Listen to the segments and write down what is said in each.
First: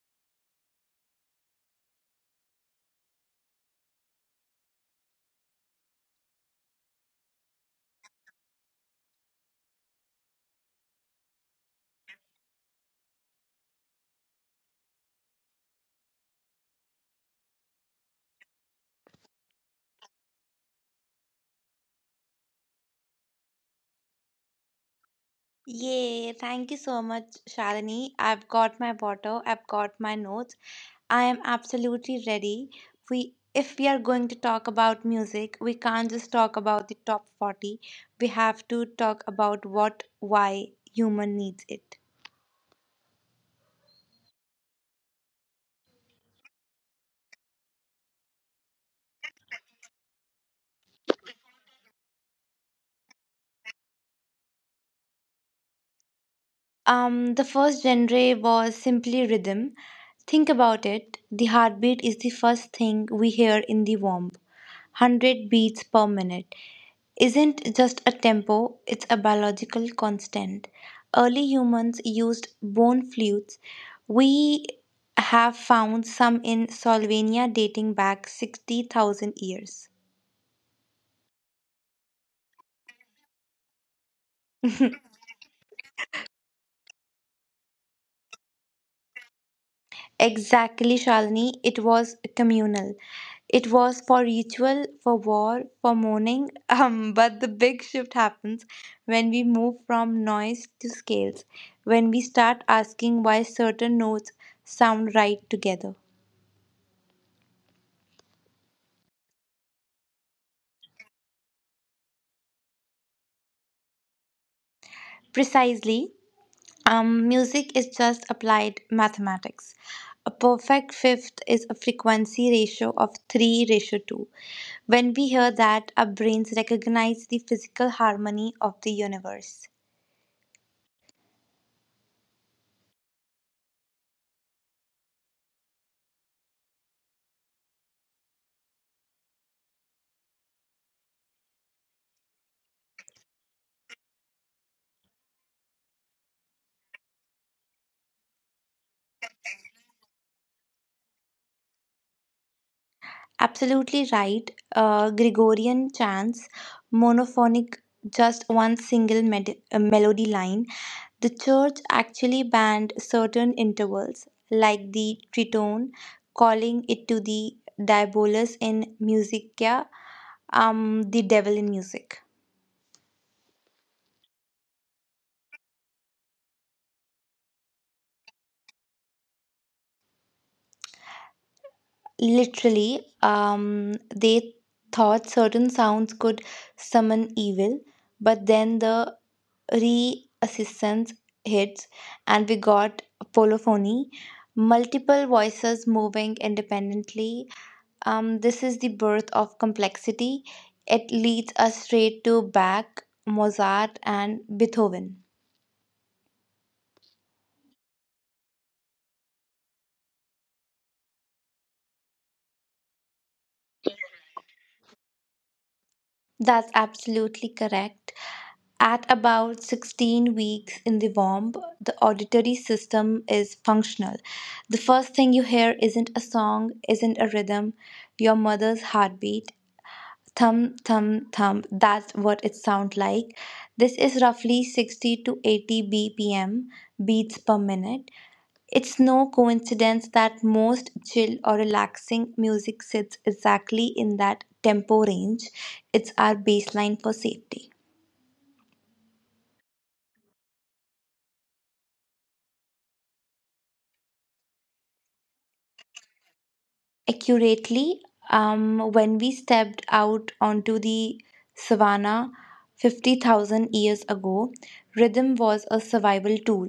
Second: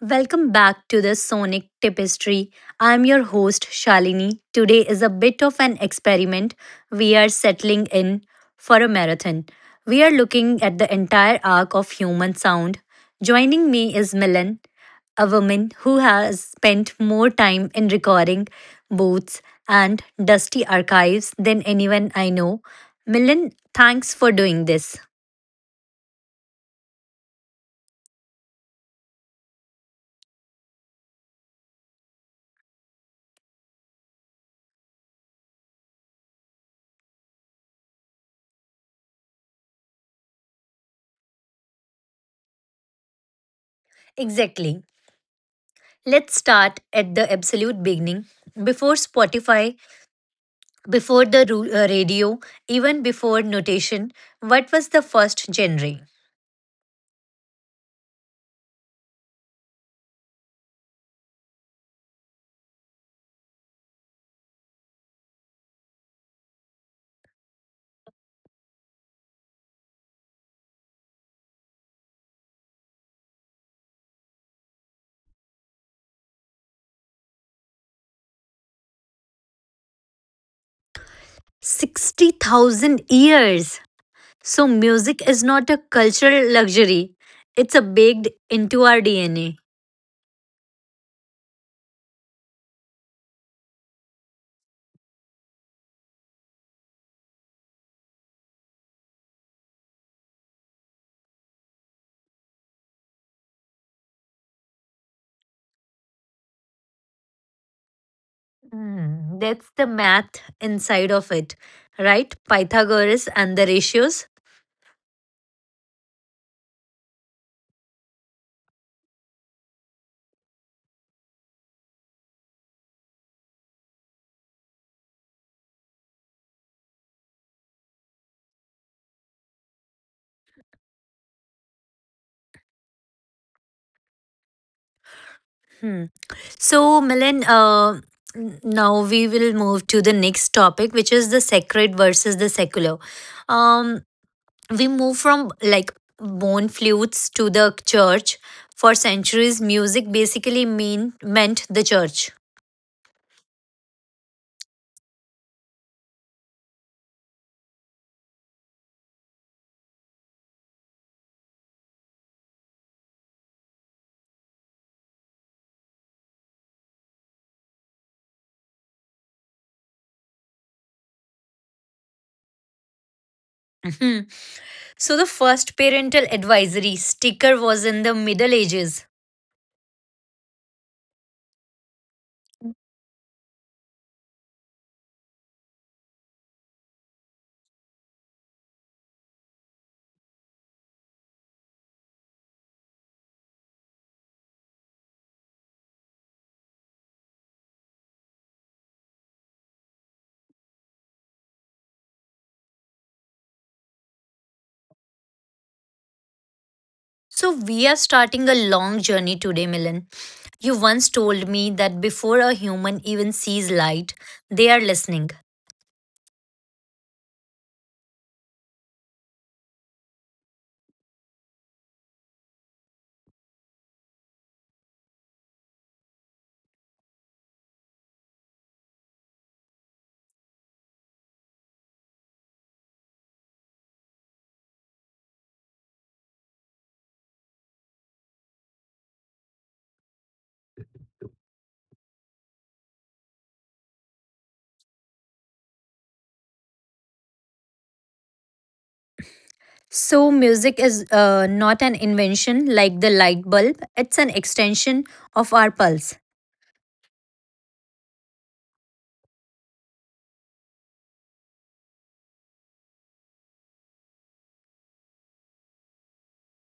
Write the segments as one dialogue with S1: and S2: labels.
S1: Welcome back to the Sonic Tapestry. I'm your host Shalini. Today is a bit of an experiment. We are settling in for a marathon. We are looking at the entire arc of human sound. Joining me is Milan, a woman who has spent more time in recording booths and dusty archives than anyone I know. Milan, thanks for doing this.
S2: Yay, thank you so much, Shalini. I've got my bottle, I've got my notes. I am absolutely ready. We if we are going to talk about music, we can't just talk about the top 40. We have to talk about what why human needs it.
S1: Exactly. Let's start at the absolute beginning. Before Spotify, before the radio, even before notation, what was the first genre?
S2: The first genre was simply rhythm. Think about it. The heartbeat is the first thing we hear in the womb. 100 beats per minute isn't just a tempo, it's a biological constant. Early humans used bone flutes. We have found some in Slovenia dating back 60,000 years.
S1: 60,000 years! So, music is not a cultural luxury, it's a baked into our DNA.
S2: Exactly, Shalini, it was communal. It was for ritual, for war, for mourning. But the big shift happens when we move from noise to scales, when we start asking why certain notes sound right together.
S1: Hmm, that's the math inside of it, right? Pythagoras and the ratios.
S2: Precisely, music is just applied mathematics. A perfect fifth is a frequency ratio of 3 ratio 2. When we hear that, our brains recognize the physical harmony of the universe.
S1: Hmm. So, Milan, now we will move to the next topic, which is the sacred versus the secular. Um, we move from, like, bone flutes to the church. For centuries, music basically meant the church.
S2: Absolutely right. Gregorian chants, monophonic, just one single melody line. The church actually banned certain intervals, like the tritone, calling it to the diabolus in musica, the devil in music.
S1: Mhm. So, the first parental advisory sticker was in the Middle Ages.
S2: Literally, they thought certain sounds could summon evil, but then the re-assistance hits, and we got polyphony, multiple voices moving independently. This is the birth of complexity. It leads us straight to Bach, Mozart, and Beethoven.
S1: So, we are starting a long journey today, Milan. You once told me that before a human even sees light, they are listening.
S2: That's absolutely correct. At about 16 weeks in the womb, the auditory system is functional. The first thing you hear isn't a song, isn't a rhythm, your mother's heartbeat. Thump, thump, thump. That's what it sounds like. This is roughly 60 to 80 BPM, beats per minute. It's no coincidence that most chill or relaxing music sits exactly in that tempo range. It's our baseline for safety.
S1: So, music is, not an invention like the light bulb. It's an extension of our pulse.
S2: Accurately, when we stepped out onto the savannah 50,000 years ago, rhythm was a survival tool.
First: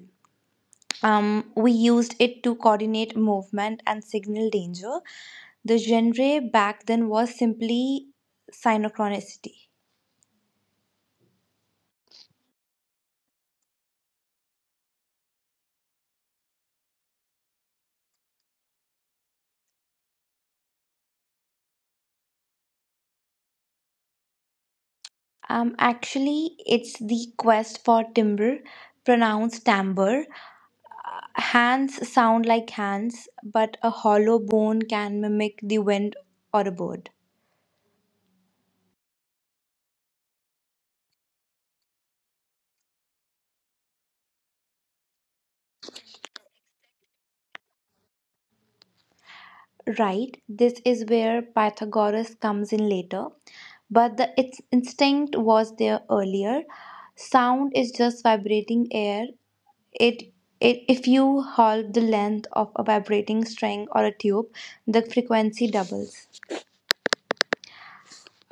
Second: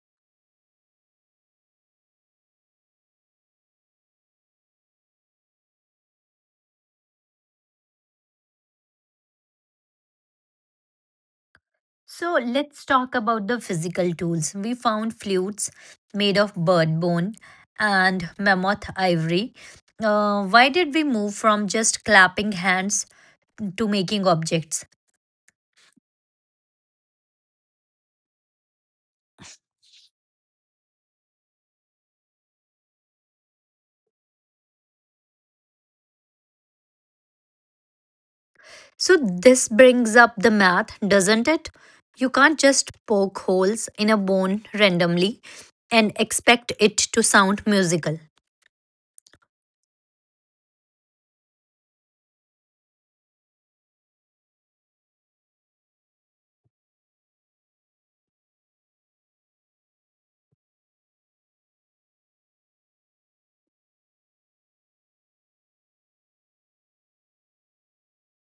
S2: We used it to coordinate movement and signal danger. The genre back then was simply synchronicity.
S1: So, let's talk about the physical tools. We found flutes made of bird bone and mammoth ivory. Why did we move from just clapping hands to making objects?
S2: Actually, it's the quest for timber, pronounced tamber. Hands sound like hands, but a hollow bone can mimic the wind or a bird.
S1: So, this brings up the math, doesn't it? You can't just poke holes in a bone randomly and expect it to sound musical.
S2: Right, this is where Pythagoras comes in later, but the its instinct was there earlier. Sound is just vibrating air. It, it If you hold the length of a vibrating string or a tube, the frequency doubles.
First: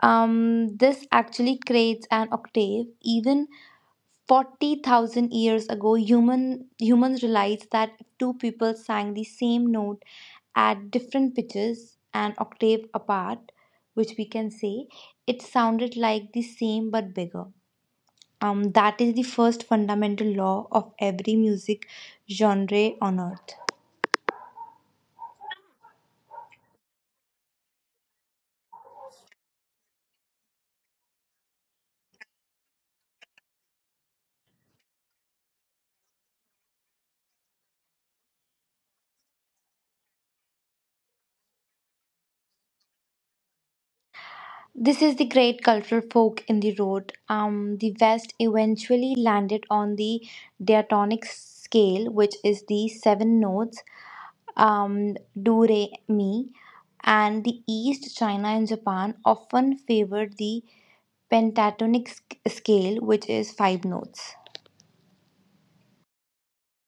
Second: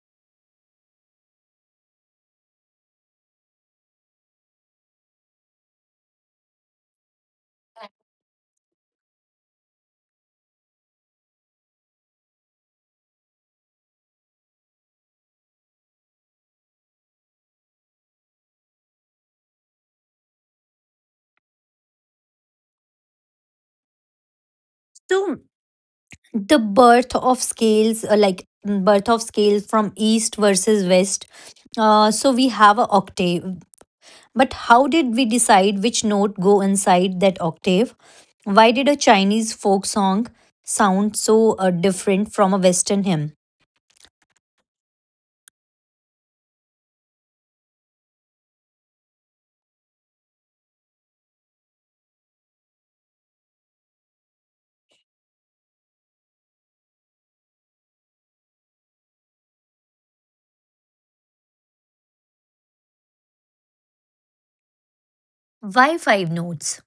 S2: This actually creates an octave. Even 40,000 years ago, humans realized that if two people sang the same note at different pitches, an octave apart, which we can say, it sounded like the same but bigger. That is the first fundamental law of every music genre on earth.
S1: So, the birth of scales, like, birth of scale from east versus west. So we have a octave, but how did we decide which note go inside that octave? Why did a Chinese folk song sound so different from a Western hymn?
S2: This is the great cultural fork in the road. The West eventually landed on the diatonic scale, which is the seven notes, do re mi, and the East, China, and Japan often favored the scale, which is five notes.
S1: Why five notes?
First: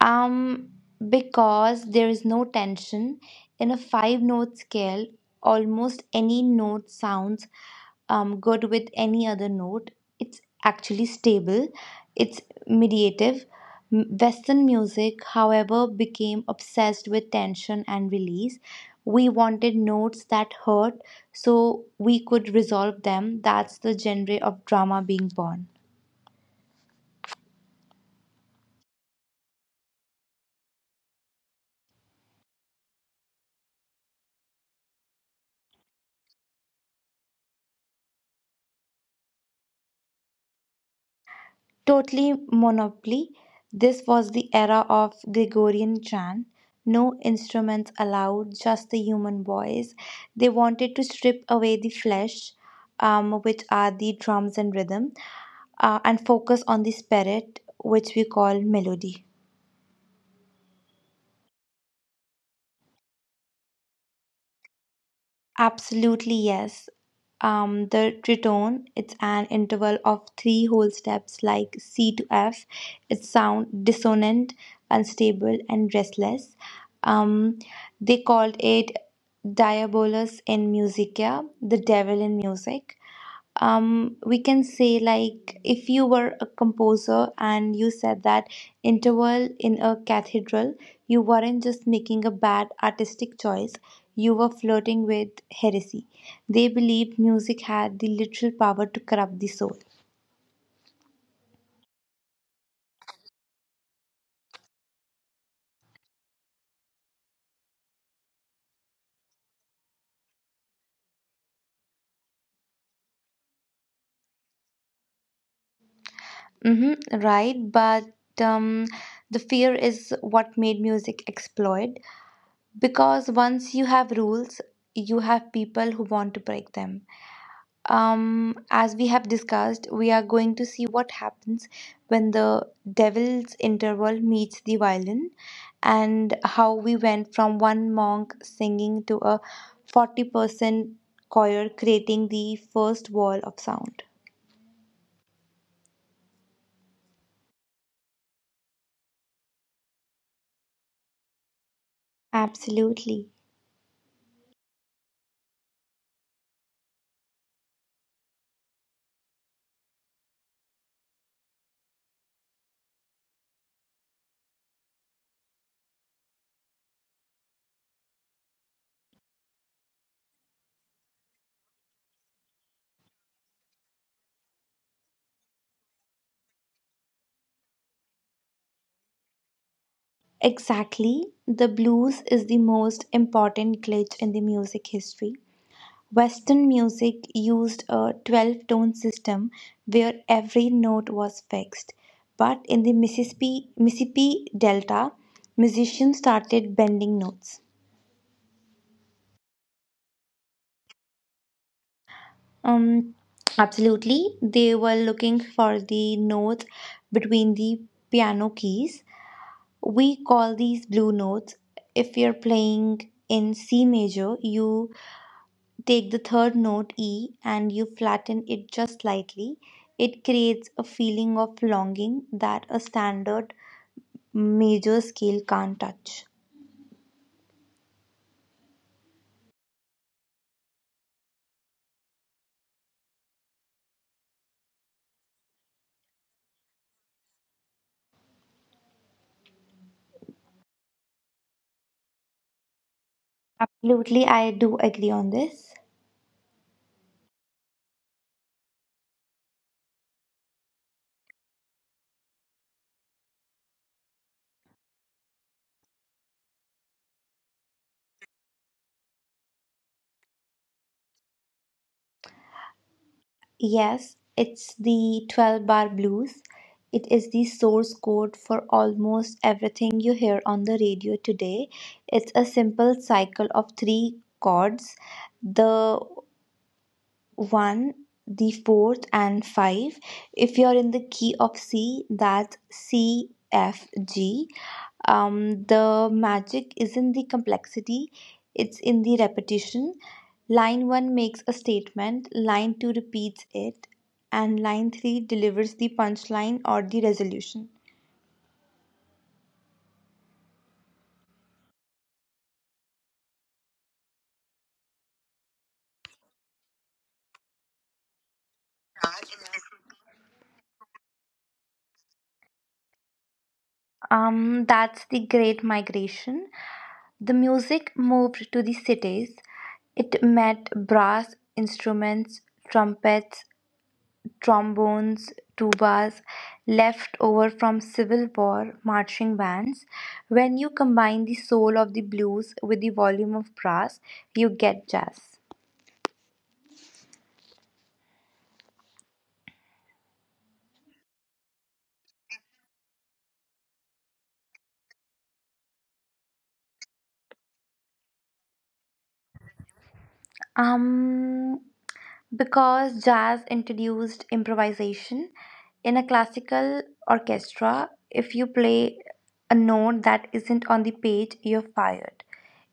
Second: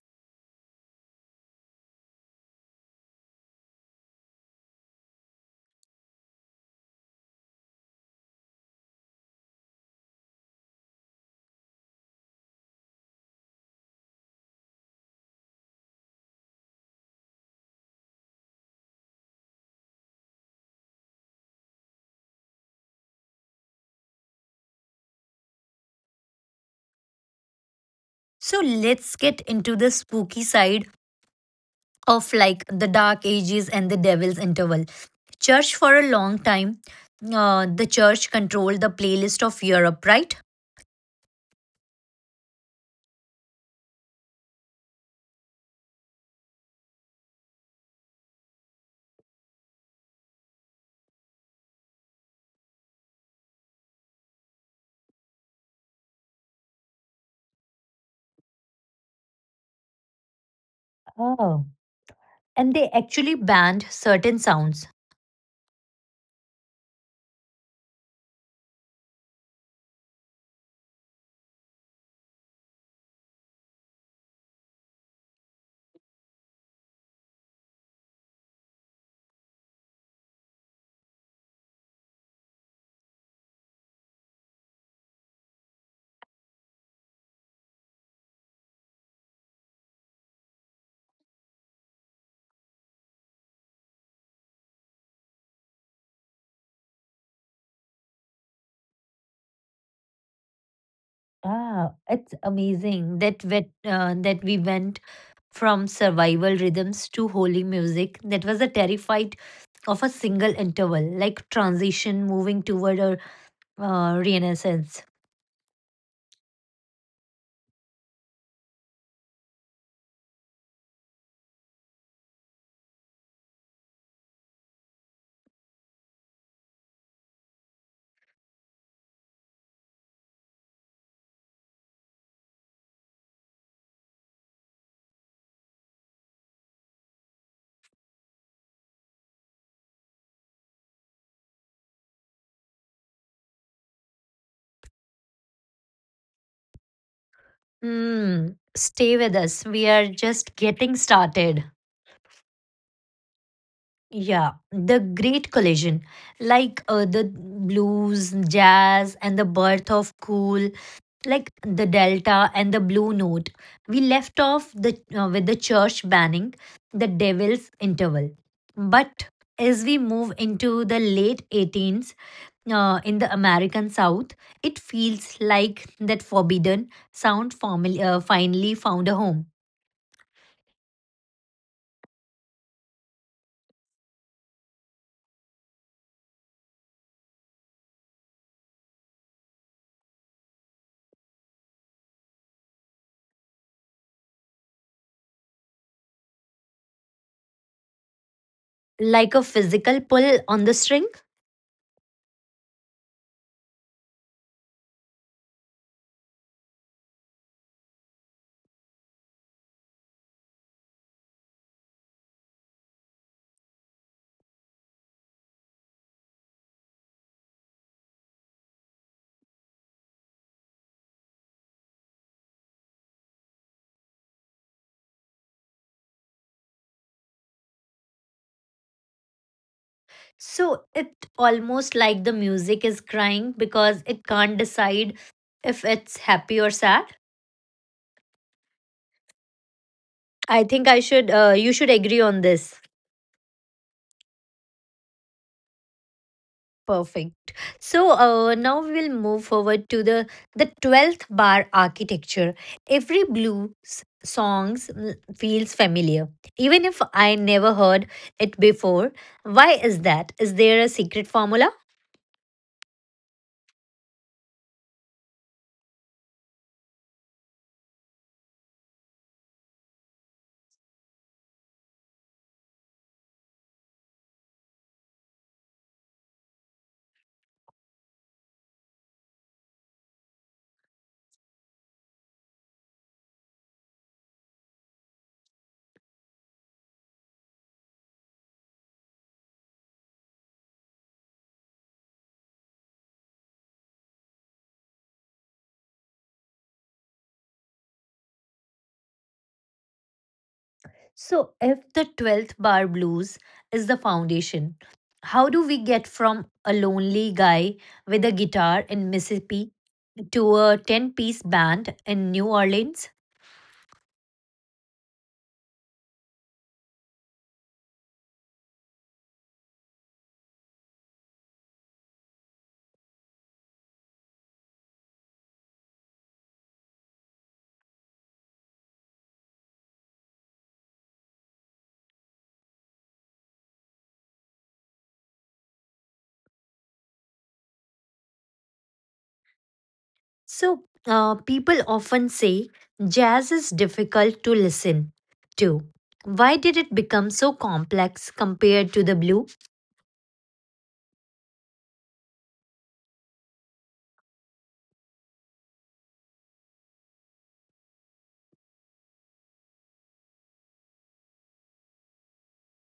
S2: Um, because there is no tension in a five note scale, almost any note sounds good with any other note. It's actually stable, it's mediative. Western music, however, became obsessed with tension and release. We wanted notes that hurt so we could resolve them. That's the genre of drama being born.
S1: So let's get into the spooky side of, like, the Dark Ages and the devil's interval. Church for a long time, the church controlled the playlist of Europe, right?
S2: Totally monopoly. This was the era of Gregorian chant. No instruments allowed, just the human voice. They wanted to strip away the flesh, which are the drums and rhythm, and focus on the spirit, which we call melody.
S1: Oh. And they actually banned certain sounds.
S2: Absolutely, yes. The tritone, it's an interval of three whole steps like C to F. It's sound dissonant, unstable, and restless. Um, they called it diabolus in musica, the devil in music. We can say, like, if you were a composer and you said that interval in a cathedral, you weren't just making a bad artistic choice, you were flirting with heresy. They believed music had the literal power to corrupt the soul.
S1: Ah, it's amazing that that we went from survival rhythms to holy music that was a terrified of a single interval, like transition moving toward a renaissance.
S2: Mm-hmm, right, but um, the fear is what made music exploit, because once you have rules, you have people who want to break them. As we have discussed, we are going to see what happens when the devil's interval meets the violin, and how we went from one monk singing to a 40-person choir creating the first wall of sound.
S1: Hmm. Stay with us. We are just getting started.
S2: Absolutely.
S1: Yeah, the great collision, like, the blues, jazz, and the birth of cool, like the delta and the blue note. We left off the with the church banning the devil's interval, but as we move into the late 18s, in the American south, it feels like that forbidden sound formally, finally found a home.
S2: Exactly. The blues is the most important glitch in the music history. Western music used a 12 tone system where every note was fixed. But in the Mississippi Delta, musicians started bending notes.
S1: Like a physical pull on the string.
S2: Um, Absolutely, they were looking for the notes between the piano keys. We call these blue notes. If you're playing in C major, you take the third note E and you flatten it just slightly. It creates a feeling of longing that a standard major scale can't touch.
S1: So it almost like the music is crying because it can't decide if it's happy or sad. I think I should you should agree on this.
S2: Absolutely, I do agree on this.
S1: Perfect. So, now we'll move forward to the 12th bar architecture. Every blues songs, feels familiar even if I never heard it before. Why is that? Is there a secret formula?
S2: Yes, it's the 12 bar blues. It is the source code for almost everything you hear on the radio today. It's a simple cycle of three chords: the 1, the fourth, and 5. If you're in the key of C, that's C, F, G. The magic isn't the complexity, it's in the repetition. Line 1 makes a statement, line 2 repeats it, and line 3 delivers the punchline or the resolution.
S1: So, if the 12th bar blues is the foundation, how do we get from a lonely guy with a guitar in Mississippi to a 10-piece band in New Orleans?
S2: That's the Great Migration. The music moved to the cities. It met brass instruments, trumpets, trombones, tubas left over from Civil War marching bands. When you combine the soul of the blues with the volume of brass, you get jazz.
S1: So, people often say jazz is difficult to listen to. Why did it become so complex compared to the blue?
S2: Um, because jazz introduced improvisation, in a classical orchestra, if you play a note that isn't on the page, you're fired.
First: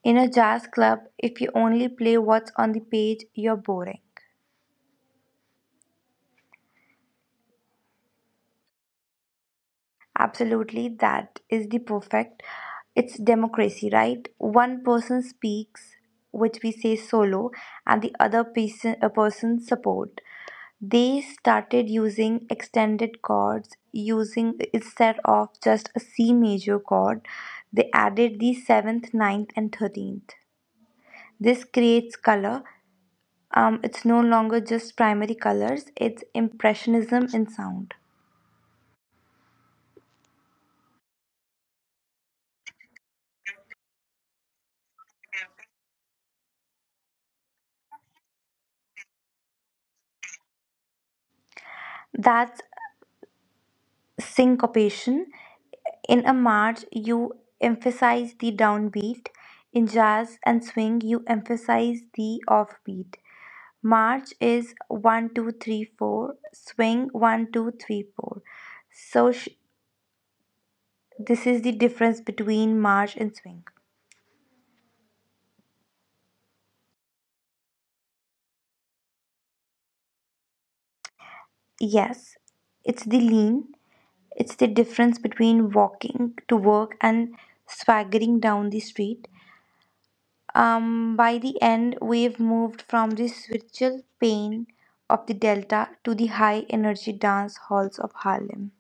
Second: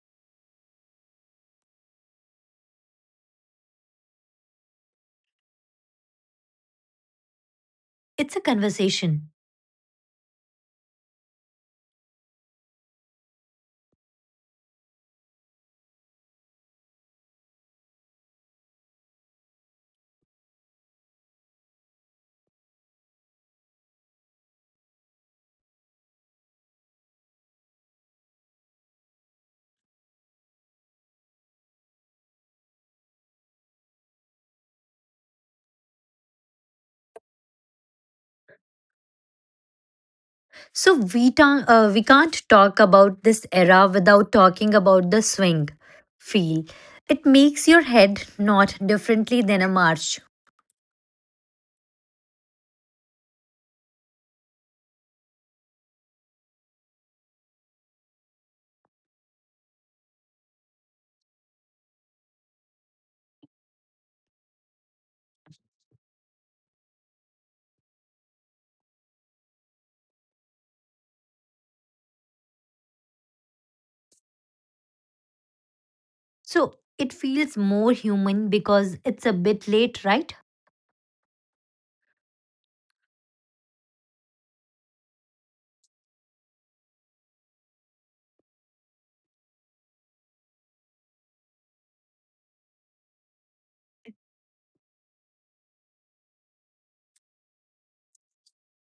S2: In a jazz club, if you only play what's on the page, you're boring.
S1: It's a conversation.
S2: Absolutely, that is the perfect. It's democracy, right? One person speaks, which we say solo, and the other person, a person support. They started using extended chords, using instead of just a C major chord, they added the seventh, ninth, and 13th. This creates color. It's no longer just primary colors; it's impressionism in sound.
S1: So we can't talk about this era without talking about the swing feel. It makes your head not differently than a march.
S2: That's syncopation. In a march, you emphasize the downbeat. In jazz and swing, you emphasize the offbeat. March is one, two, three, four. Swing one, two, three, four. So sh- this is the difference between march and swing.
S1: So it feels more human because it's a bit late, right?
S2: Yes, it's the lean. It's the difference between walking to work and swaggering down the street. By the end, we've moved from the spiritual pain of the Delta to the high energy dance halls of Harlem.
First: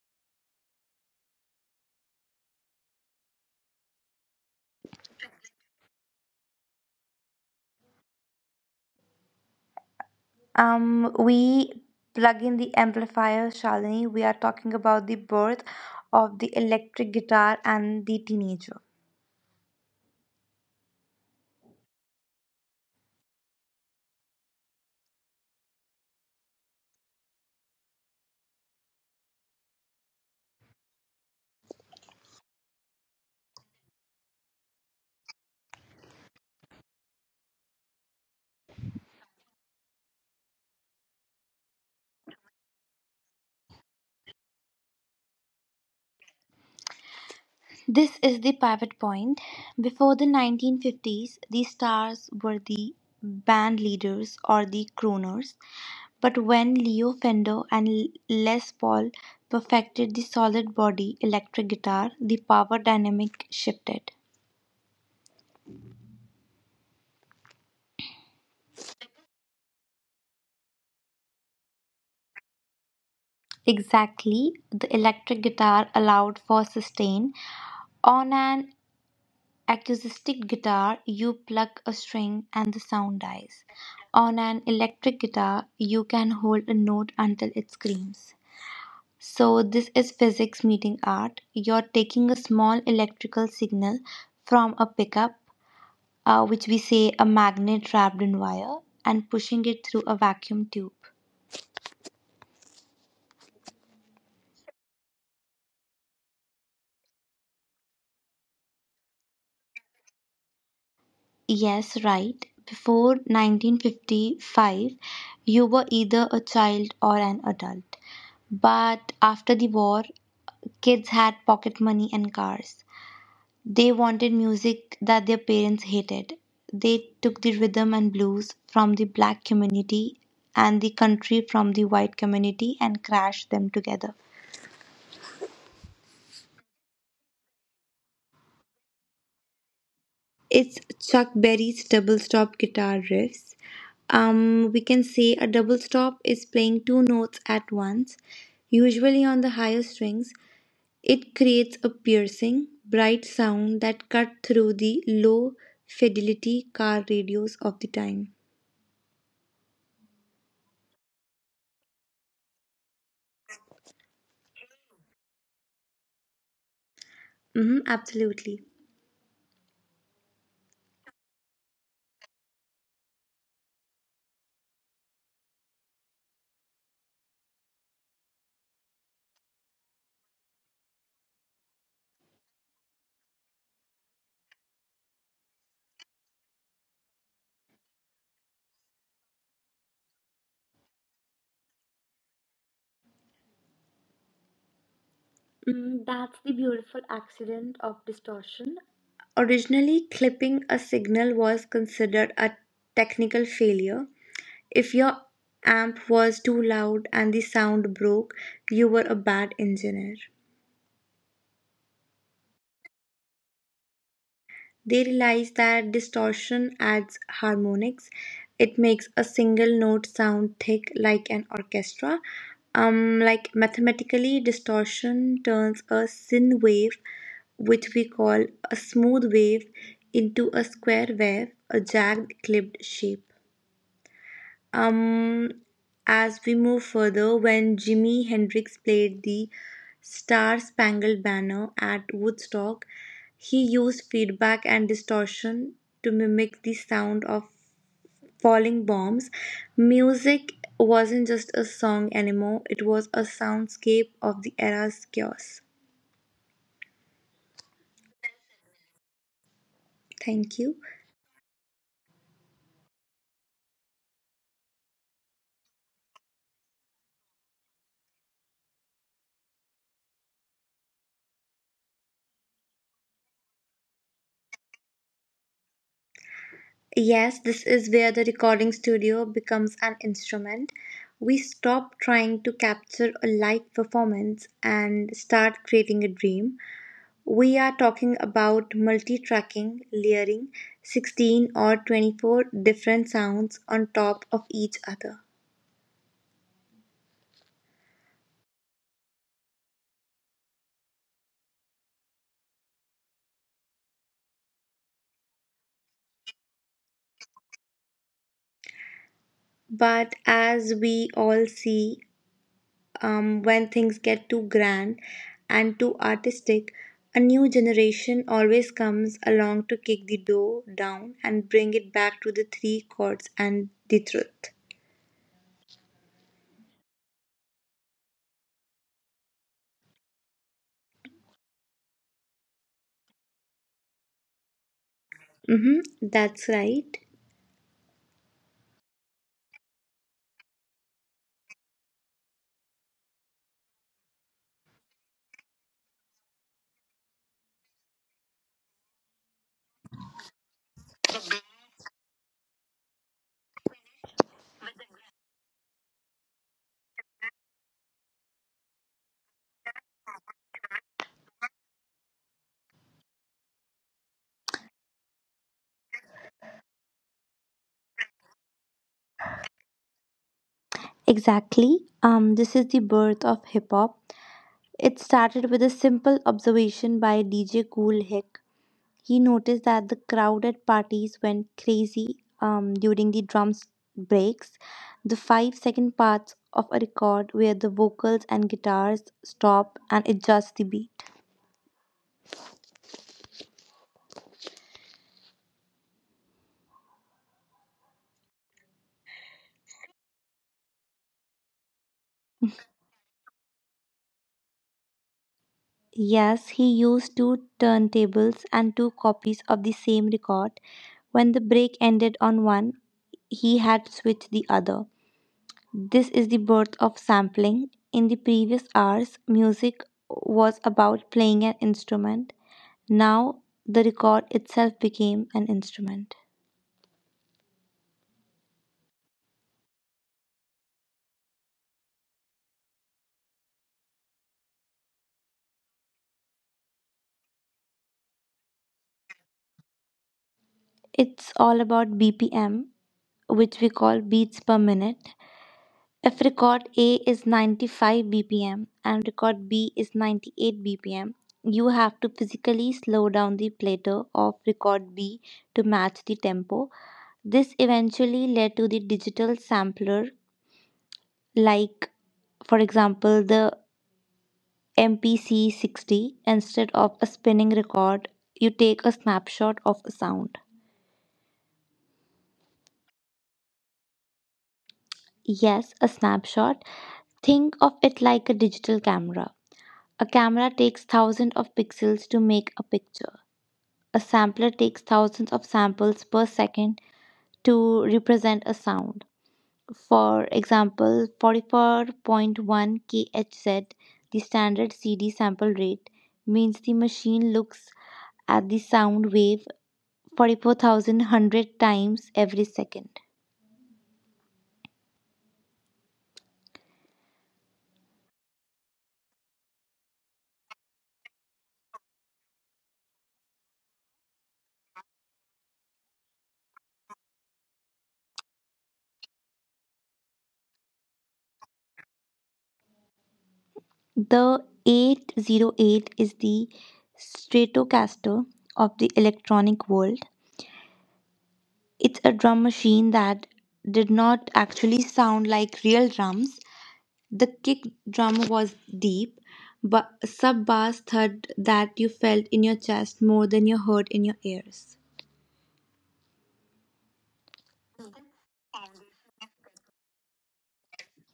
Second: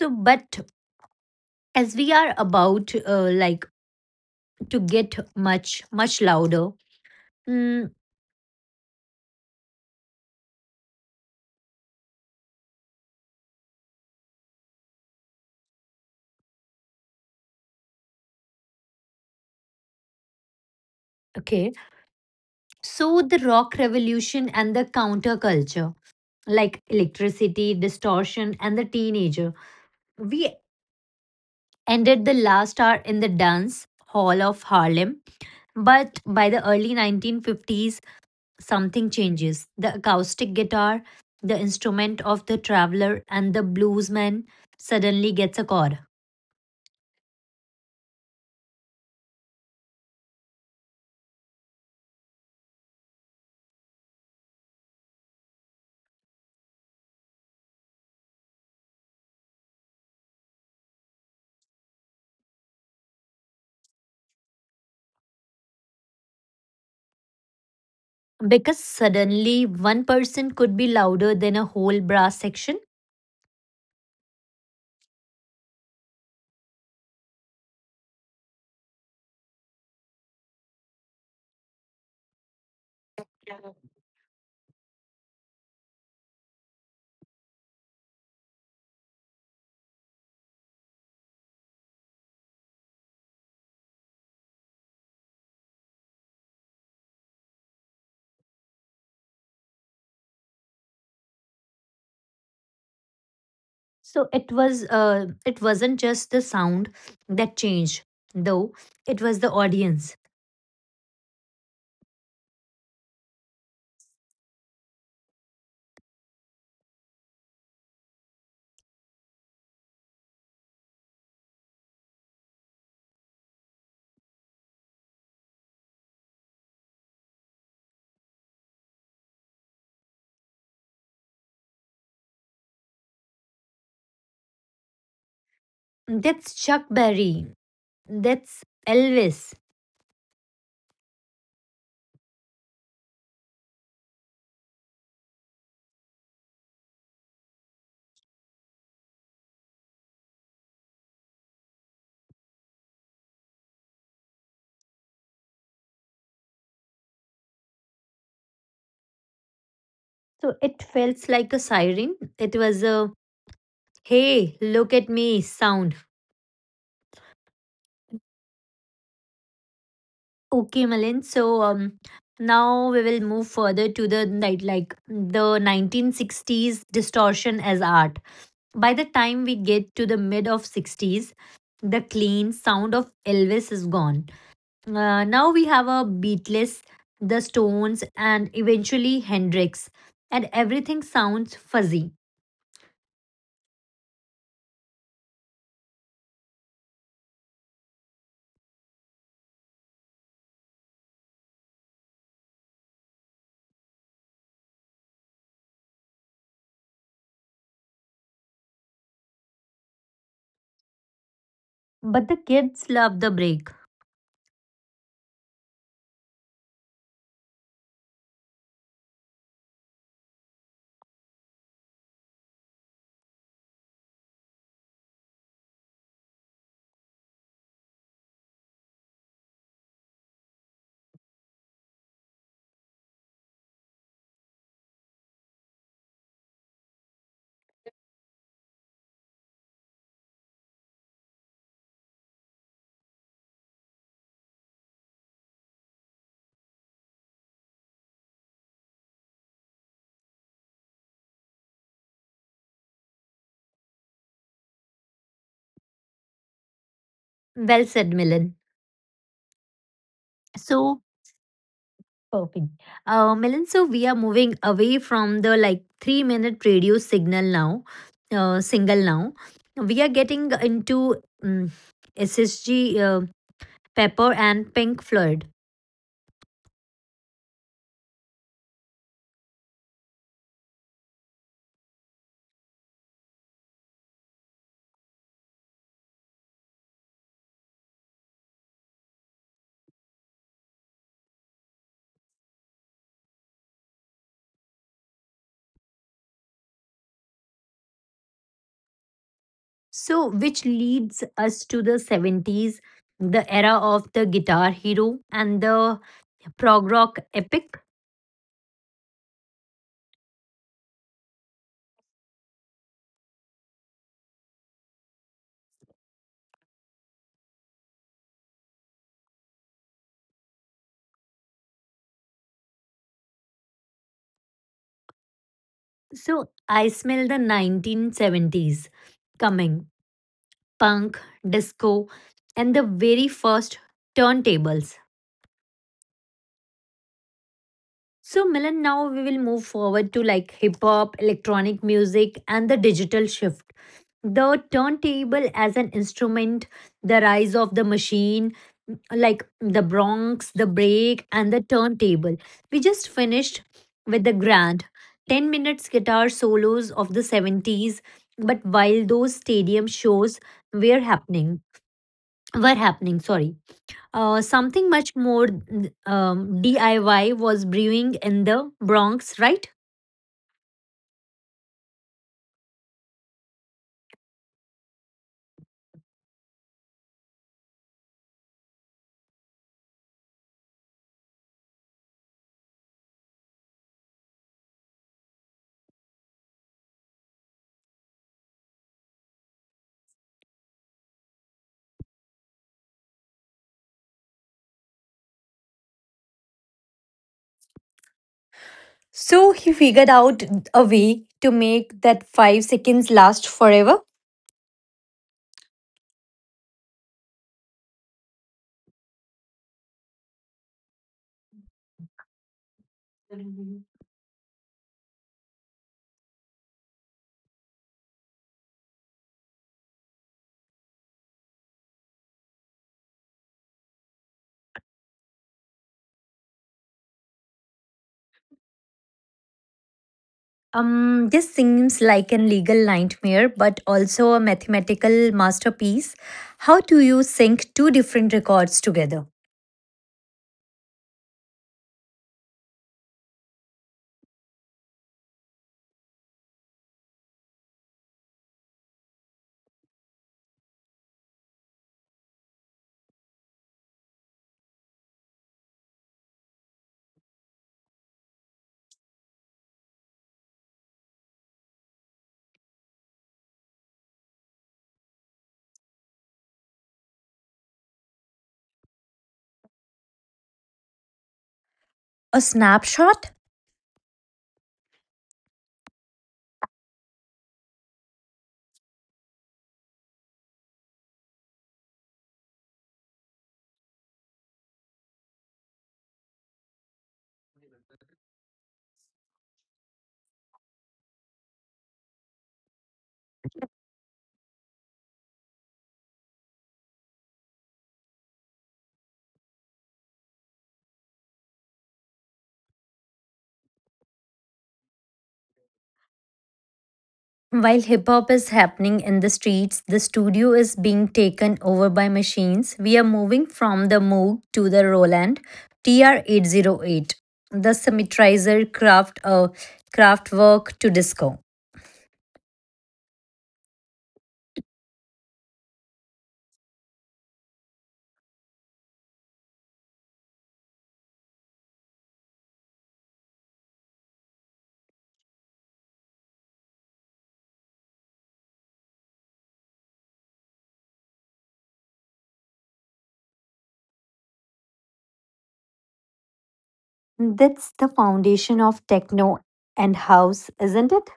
S1: So, but as we are about, like, to get much much louder. Mm.
S2: We plug in the amplifier, Shalini. We are talking about the birth of the electric guitar and the teenager.
S1: Okay, so the rock revolution and the counterculture, like electricity, distortion, and the teenager. We ended the last hour in the dance hall of Harlem, but by the early 1950s something changes. The acoustic guitar, the instrument of the traveler and the bluesman, suddenly gets a chord.
S2: This is the pivot point. Before the 1950s, the stars were the band leaders or the crooners. But when Leo Fender and Les Paul perfected the solid body electric guitar, the power dynamic shifted.
S1: Because suddenly one person could be louder than a whole brass section.
S2: Exactly, the electric guitar allowed for sustain. On an acoustic guitar, you pluck a string and the sound
S1: Yeah.
S2: dies. On an electric guitar you can hold a note until it screams. So this is physics meeting art. You're taking a small electrical signal from a pickup, which we say a magnet wrapped in wire, and pushing it through a vacuum tube.
S1: So it wasn't just the sound that changed, though. It was the audience.
S2: Yes, right. Before 1955, you were either a child or an adult. But after the war, kids had pocket money and cars. They wanted music that their parents hated. They took the rhythm and blues from the black community and the country from the white community and crashed them together.
S1: That's Chuck Berry, that's Elvis.
S2: It's Chuck Berry's double stop guitar riffs. We can say a double stop is playing two notes at once, usually on the higher strings. It creates a piercing, bright sound that cut through the low fidelity car radios of the time.
S1: So it felt like a siren. It was a "hey look at me" sound.
S2: Hmm, absolutely.
S1: Okay, Malin, so now we will move further to the night, like the 1960s distortion as art. By the time we get to the mid of 60s, the clean sound of Elvis is gone. Now we have a Beatles, the Stones, and eventually Hendrix, and everything sounds fuzzy.
S2: Mm, that's the beautiful accident of distortion. Originally, clipping a signal was considered a technical failure. If your amp was too loud and the sound broke, you were a bad engineer.
S1: But the kids love the break.
S2: They realize that distortion adds harmonics. It makes a single note sound thick like an orchestra. Like mathematically, distortion turns a sine wave, which we call a smooth wave, into a square wave, a jagged, clipped shape. Um, as we move further, when Jimi Hendrix played the Star Spangled Banner at Woodstock, he used feedback and distortion to mimic the sound of falling bombs. Music wasn't just a song anymore, it was a soundscape of the era's chaos.
S1: Well said, Milan.
S2: Thank you.
S1: So, perfect. Milan, so we are moving away from the, like, 3-minute radio signal now, single now. We are getting into, um, SSG, Pepper and Pink Floyd.
S2: Yes, this is where the recording studio becomes an instrument. We stop trying to capture a live performance and start creating a dream. We are talking about multi tracking, layering 16 or 24 different sounds on top of each other.
S1: So, which leads us to the 70s, the era of the guitar hero and the prog rock epic.
S2: But as we all see, when things get too grand and too artistic, a new generation always comes along to kick the door down and bring it back to the three chords and the truth.
S1: So, I smell the 1970s coming: punk, disco, and the very first turntables.
S2: Mm-hmm, that's right.
S1: So, Milan, now we will move forward to, like, hip hop, electronic music, and the digital shift. The turntable as an instrument, the rise of the machine, like the Bronx, the break, and the turntable. We just finished with the grand 10 minutes guitar solos of the 70s. But while those stadium shows were happening, sorry, something much more, DIY was brewing in the Bronx, right?
S2: Exactly. This is the birth of hip hop. It started with a simple observation by DJ Cool Hick. He noticed that the crowd at parties went crazy during the drums breaks, the 5 second parts of a record where the vocals and guitars stop and adjust the beat.
S1: So he figured out a way to make that 5 seconds last forever.
S2: Yes, he used two turntables and two copies of the same record. When the break ended on one, he had switched the other. This is the birth of sampling. In the previous hours, music was about playing an instrument. Now the record itself became an instrument.
S1: This seems like an legal nightmare, but also a mathematical masterpiece. How do you sync two different records together?
S2: It's all about BPM, which we call beats per minute. If record A is 95 BPM and record B is 98 BPM, you have to physically slow down the platter of record B to match the tempo. This eventually led to the digital sampler, like, for example, the MPC 60. Instead of a spinning record, you take a snapshot of a sound.
S1: A snapshot?
S2: Yes, a snapshot. Think of it like a digital camera. A camera takes thousands of pixels to make a picture. A sampler takes thousands of samples per second to represent a sound. For example, 44.1 kHz, the standard CD sample rate, means the machine looks at the sound wave 44,100 times every second.
S1: While hip hop is happening in the streets, the studio is being taken over by machines. We are moving from the Moog to the Roland TR-808, the Symmetrizer craftwork to disco.
S2: The 808 is the Stratocaster of the electronic world. It's a drum machine that did not actually sound like real drums. The kick drum was deep, but sub bass thud that you felt in your chest more than you heard in your ears.
S1: That's the foundation of techno and house, isn't it?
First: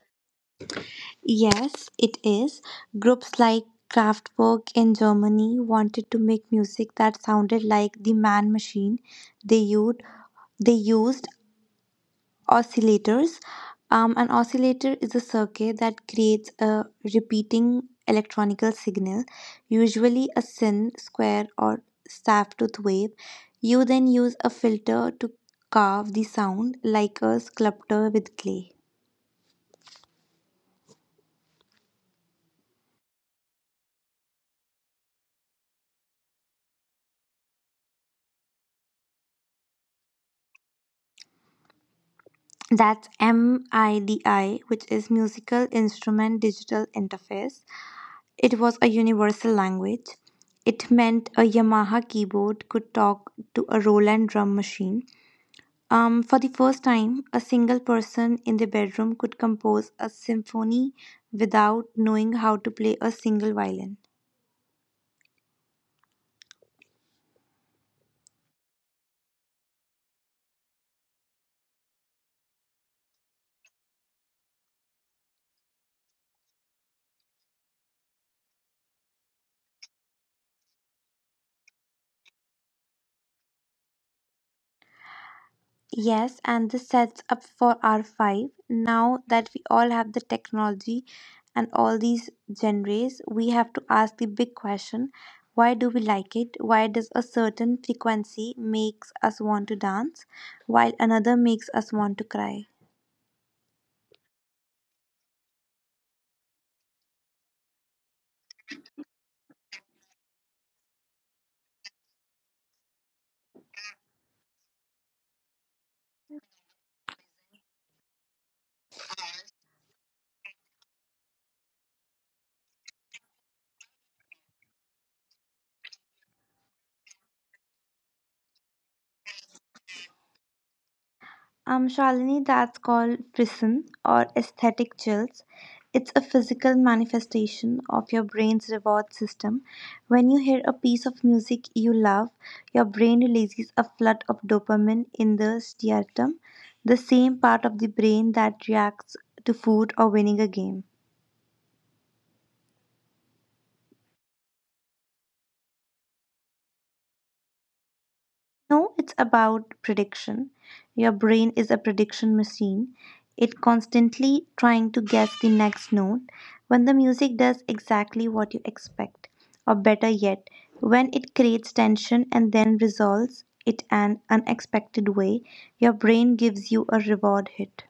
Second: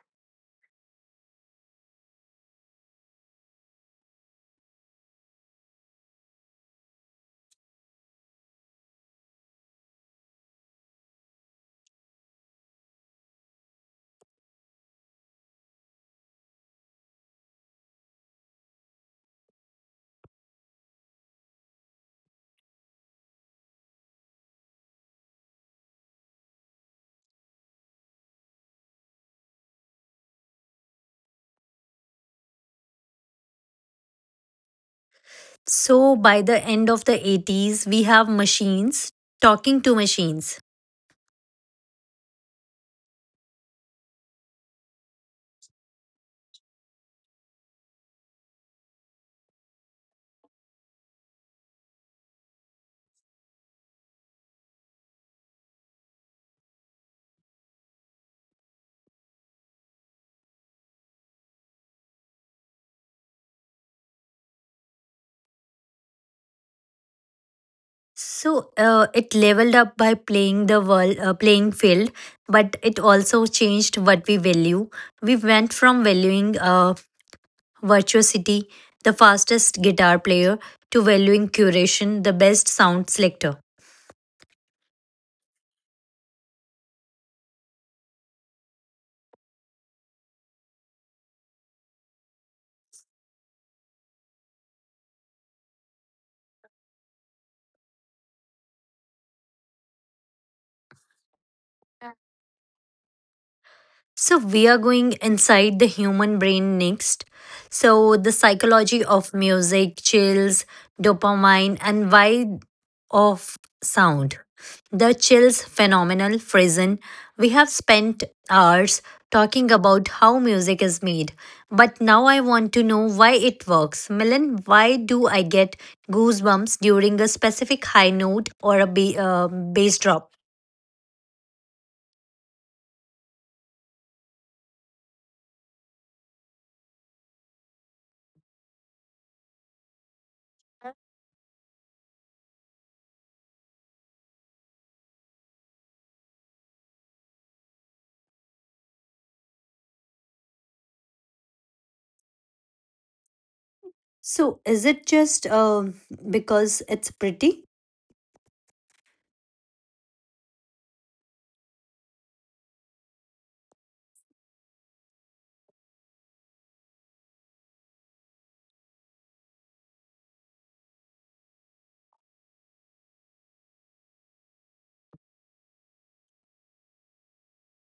S2: Yes, it is. Groups like Kraftwerk in Germany wanted to make music that sounded like the man machine, they used they used oscillators. An oscillator is a circuit that creates a repeating electronical signal, usually a sin, square, or staff tooth wave. You then use a filter to carve the sound like a sculptor with clay.
S1: So by the end of the 80s, we have machines talking to machines.
S2: That's MIDI, which is Musical Instrument Digital Interface. It was a universal language. It meant a Yamaha keyboard could talk to a Roland drum machine. For the first time, a single person in their bedroom could compose a symphony without knowing how to play a single violin.
S1: So, it leveled up by playing field, but it also changed what we value. We went from valuing, virtuosity, the fastest guitar player, to valuing curation, the best sound selector.
S2: Yes, and this sets up for R5. Now that we all have the technology and all these genres, we have to ask the big question: why do we like it? Why does a certain frequency makes us want to dance while another makes us want to cry?
S1: So, we are going inside the human brain next. So, the psychology of music, chills, dopamine, and why of sound. The chills phenomenal frozen. We have spent hours talking about how music is made, but now I want to know why it works. Milan, why do I get goosebumps during a specific high note or a bass drop?
S2: Shalini, that's called frisson or aesthetic chills. It's a physical manifestation of your brain's reward system. When you hear a piece of music you love, your brain releases a flood of dopamine in the striatum, the same part of the brain that reacts to food or winning a game.
S1: So, is it just, because it's pretty?
S2: No, it's about prediction. Your brain is a prediction machine. It constantly trying to guess the next note when the music does exactly what you expect. Or better yet, when it creates tension and then resolves it an unexpected way, your brain gives you a reward hit.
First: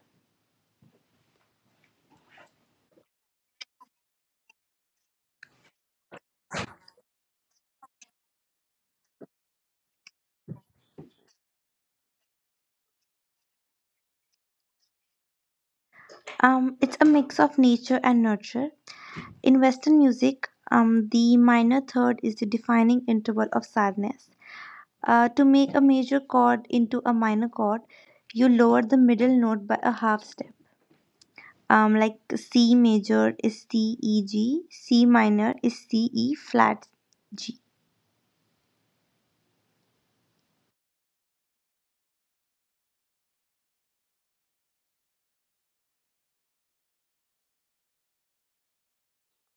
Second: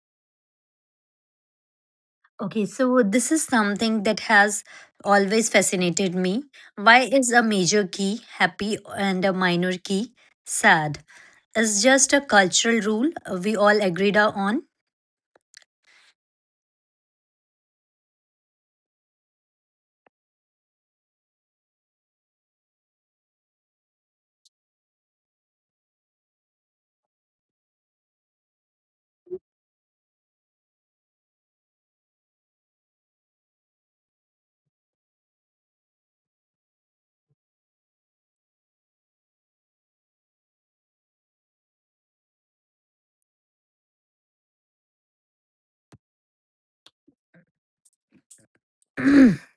S1: Okay, so this is something that has always fascinated me. Why is a major key happy and a minor key sad? It's just a cultural rule we all agreed on.
S2: It's a mix of nature and nurture. In Western music, the minor third is the defining interval of sadness. To make a major chord into a minor chord, you lower the middle note by a half step. Like C major is CEG, C minor is C E flat G.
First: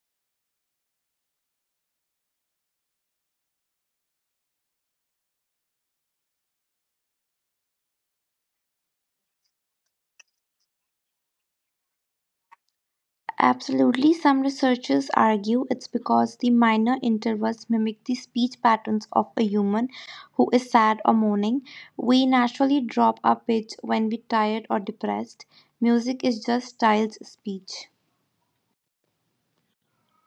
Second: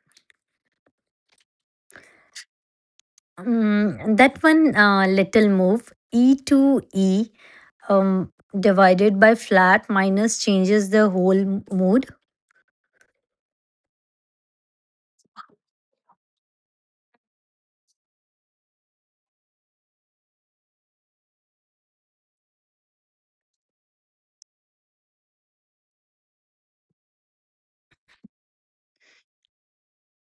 S1: That one little move, E to E, um, divided by flat minus changes the whole mood.
S2: Absolutely, some researchers argue it's because the minor intervals mimic the speech patterns of a human who is sad or mourning. We naturally drop our pitch when we're tired or depressed. Music is just child's speech.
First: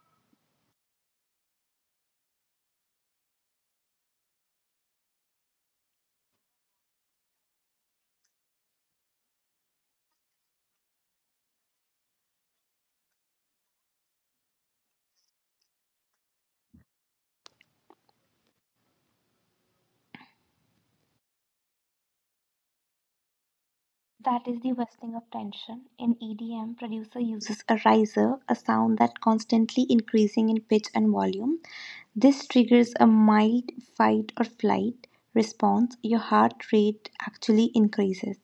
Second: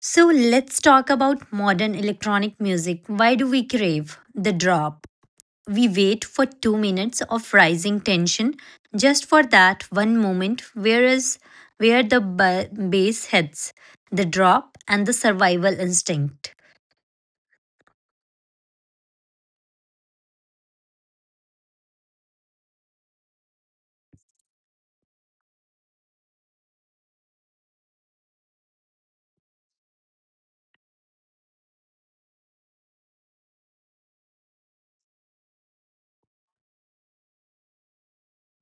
S1: So let's talk about modern electronic music. Why do we crave the drop? We wait for 2 minutes of rising tension just for that one moment, whereas where the bass hits. The drop and the survival instinct.
S2: That is the whistling of tension. In EDM, producer uses a riser, a sound that constantly increasing in pitch and volume. This triggers a mild fight or flight response. Your heart rate actually increases.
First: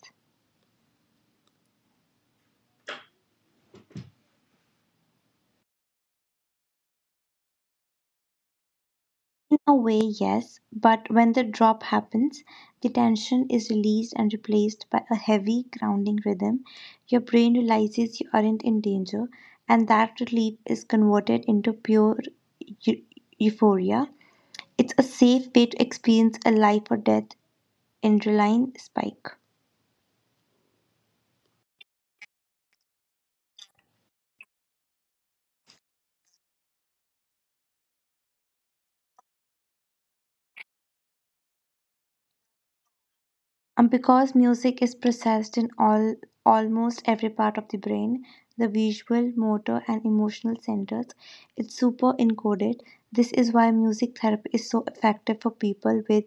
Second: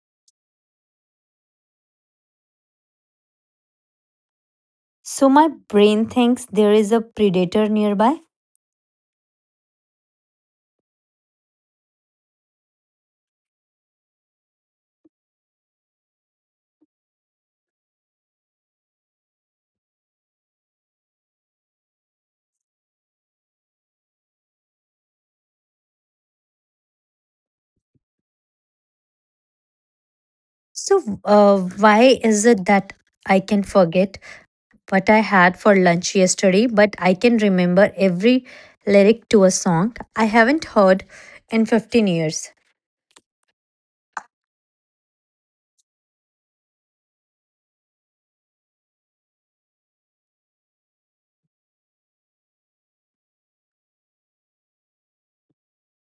S1: So my brain thinks there is a predator nearby.
S2: In a way, yes, but when the drop happens, the tension is released and replaced by a heavy grounding rhythm. Your brain realizes you aren't in danger, and that relief is converted into pure eu- euphoria. It's a safe way to experience a life or death adrenaline spike.
S1: So, why is it that I can forget what I had for lunch yesterday, but I can remember every lyric to a song I haven't heard in 15 years?
S2: And because music is processed in all almost every part of the brain, the visual, motor, and emotional centers, it's super encoded. This is why music therapy is so effective for people with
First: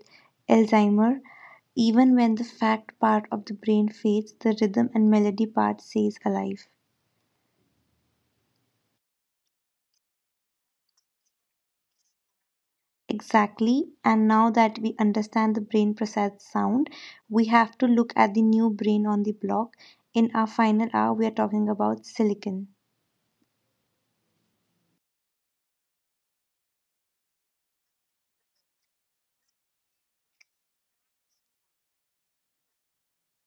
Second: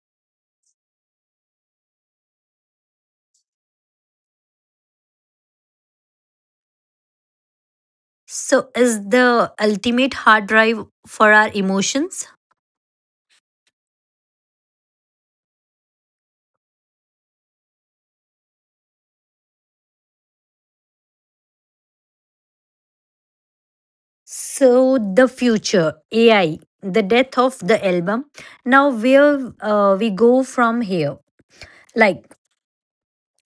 S2: Alzheimer. Even when the fact part of the brain fades, the rhythm and melody part stays alive.
S1: So, is the ultimate hard drive for our emotions?
S2: Exactly. And now that we understand the brain process sound, we have to look at the new brain on the block. In our final hour, we are talking about silicon.
S1: So, the future, AI, the death of the album. Now, where we go from here? Like,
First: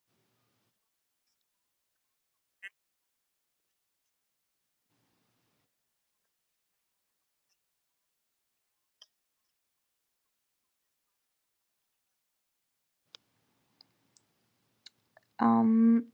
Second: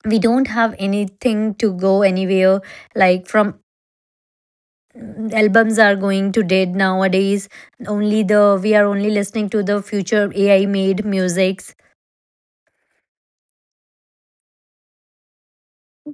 S1: we don't have anything to go anywhere. Like, from albums are going to dead nowadays. Only the We are only listening to the future AI made musics.
S2: Um,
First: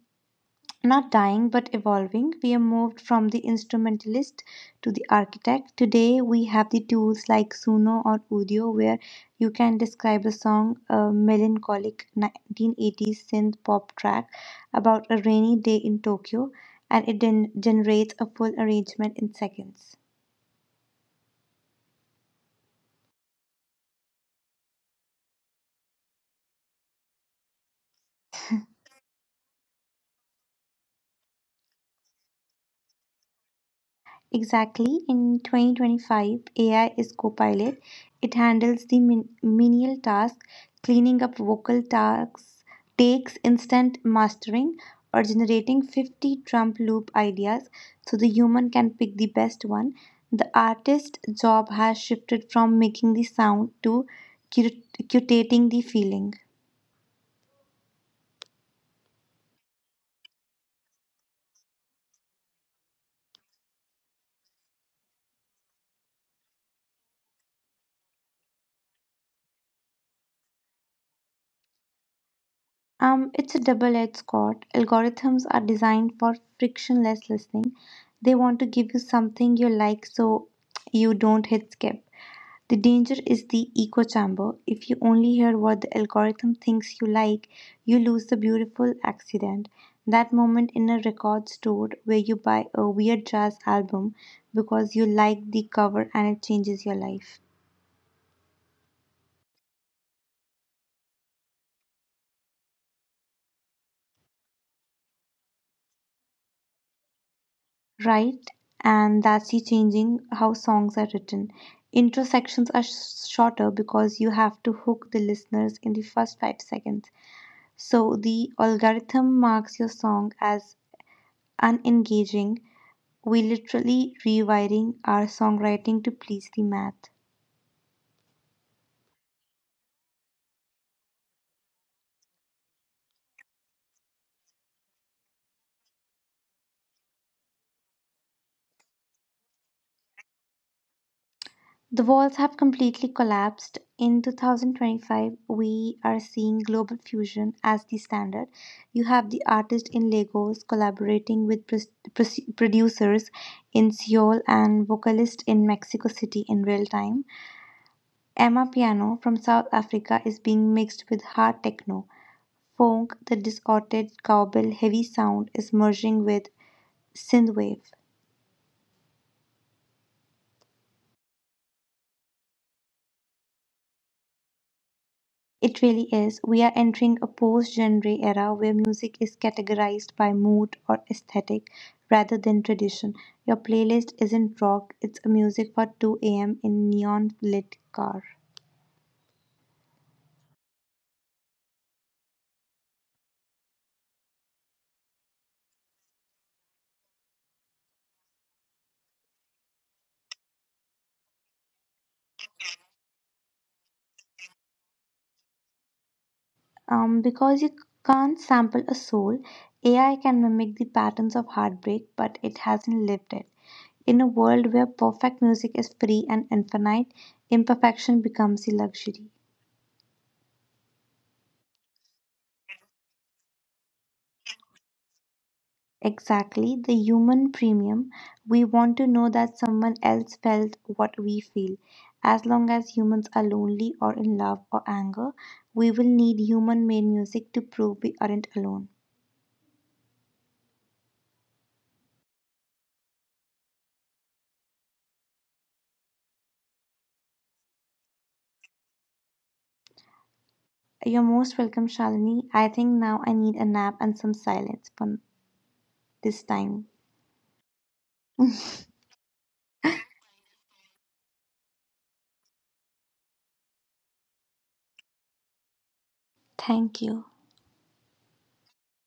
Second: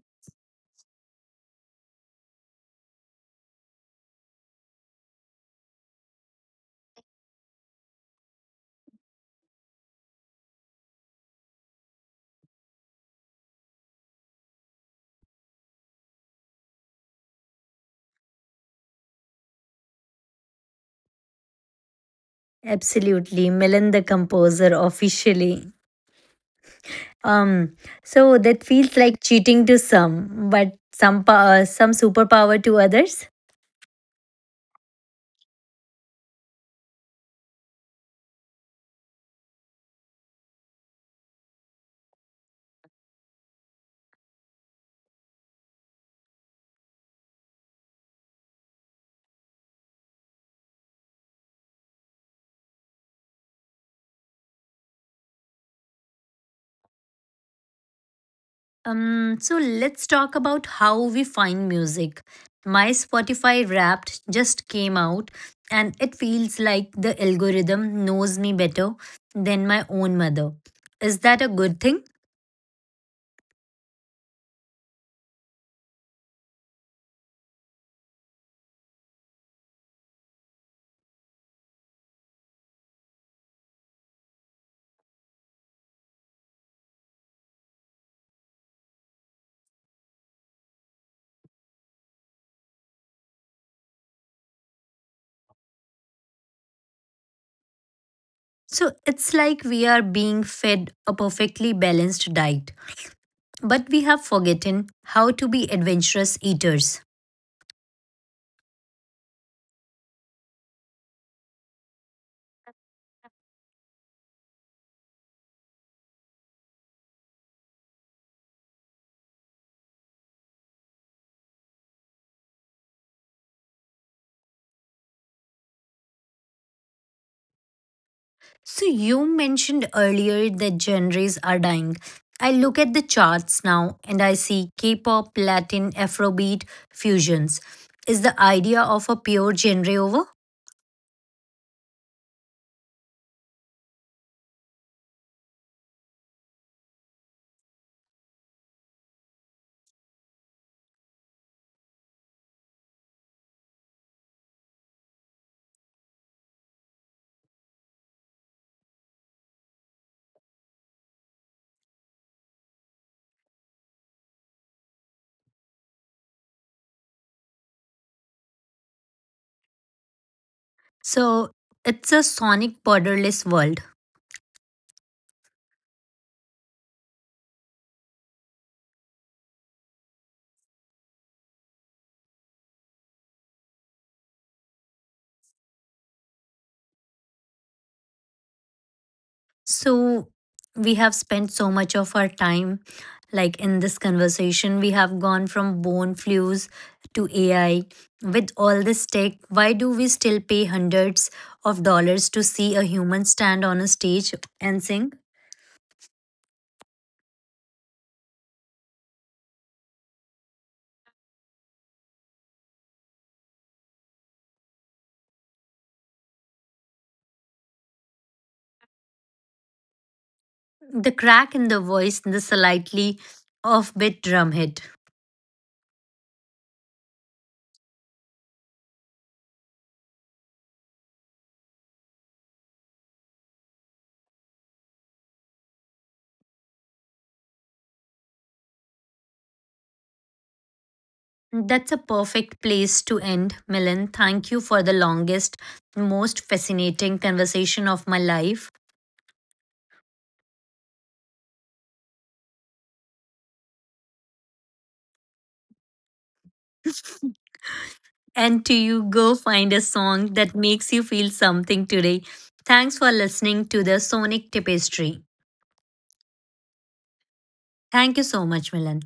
S2: Not dying but evolving, we have moved from the instrumentalist to the architect. Today, we have the tools like Suno or Udio, where you can describe a song, a melancholic 1980s synth pop track about a rainy day in Tokyo, and it generates a full arrangement in seconds.
S1: Absolutely, Milan the composer officially. Um, so that feels like cheating to some, but some superpower to others.
S2: Exactly. In 2025, AI is Copilot. It handles the menial task, cleaning up vocal tasks, takes instant mastering, or generating 50 Trump loop ideas so the human can pick the best one. The artist's job has shifted from making the sound to curating the feeling.
S1: So let's talk about how we find music. My Spotify Wrapped just came out, and it feels like the algorithm knows me better than my own mother. Is that a good thing?
S2: It's a double edged sword. Algorithms are designed for frictionless listening. They want to give you something you like so you don't hit skip. The danger is the echo chamber. If you only hear what the algorithm thinks you like, you lose the beautiful accident. That moment in a record store where you buy a weird jazz album because you like the cover and it changes your life.
S1: So it's like we are being fed a perfectly balanced diet, but we have forgotten how to be adventurous eaters.
S2: Right? And that's the changing how songs are written. Intro sections are shorter because you have to hook the listeners in the first 5 seconds. So the algorithm marks your song as unengaging. We literally rewiring our songwriting to please the math.
S1: So you mentioned earlier that genres are dying. I look at the charts now and I see K-pop, Latin, Afrobeat, fusions. Is the idea of a pure genre over?
S2: The walls have completely collapsed. In 2025, we are seeing global fusion as the standard. You have the artist in Lagos collaborating with producers in Seoul and vocalist in Mexico City in real time. Emma Piano from South Africa is being mixed with hard techno. Funk, the distorted, cowbell, heavy sound is merging with synthwave.
S1: So it's a sonic borderless world.
S2: It really is. We are entering a post genre era where music is categorized by mood or aesthetic rather than tradition. Your playlist isn't rock, it's a music for 2 a.m. in neon lit car.
S1: So we have spent so much of our time, like in this conversation, we have gone from bone flues to AI. With all this tech, why do we still pay hundreds of dollars to see a human stand on a stage and sing?
S2: Because you can't sample a soul, AI can mimic the patterns of heartbreak, but it hasn't lived it. In a world where perfect music is free and infinite, imperfection becomes a luxury.
S1: The crack in the voice, the slightly offbeat drum hit.
S2: Exactly, the human premium. We want to know that someone else felt what we feel. As long as humans are lonely or in love or anger, we will need human made music to prove we aren't alone.
S1: That's a perfect place to end, Milan. Thank you for the longest, most fascinating conversation of my life.
S2: You're most welcome, Shalini. I think now I need a nap and some silence for this time.
S1: And to you, go find a song that makes you feel something today. Thanks for listening to the Sonic Tapestry.
S2: Thank you.
S1: Thank you so much, Milan.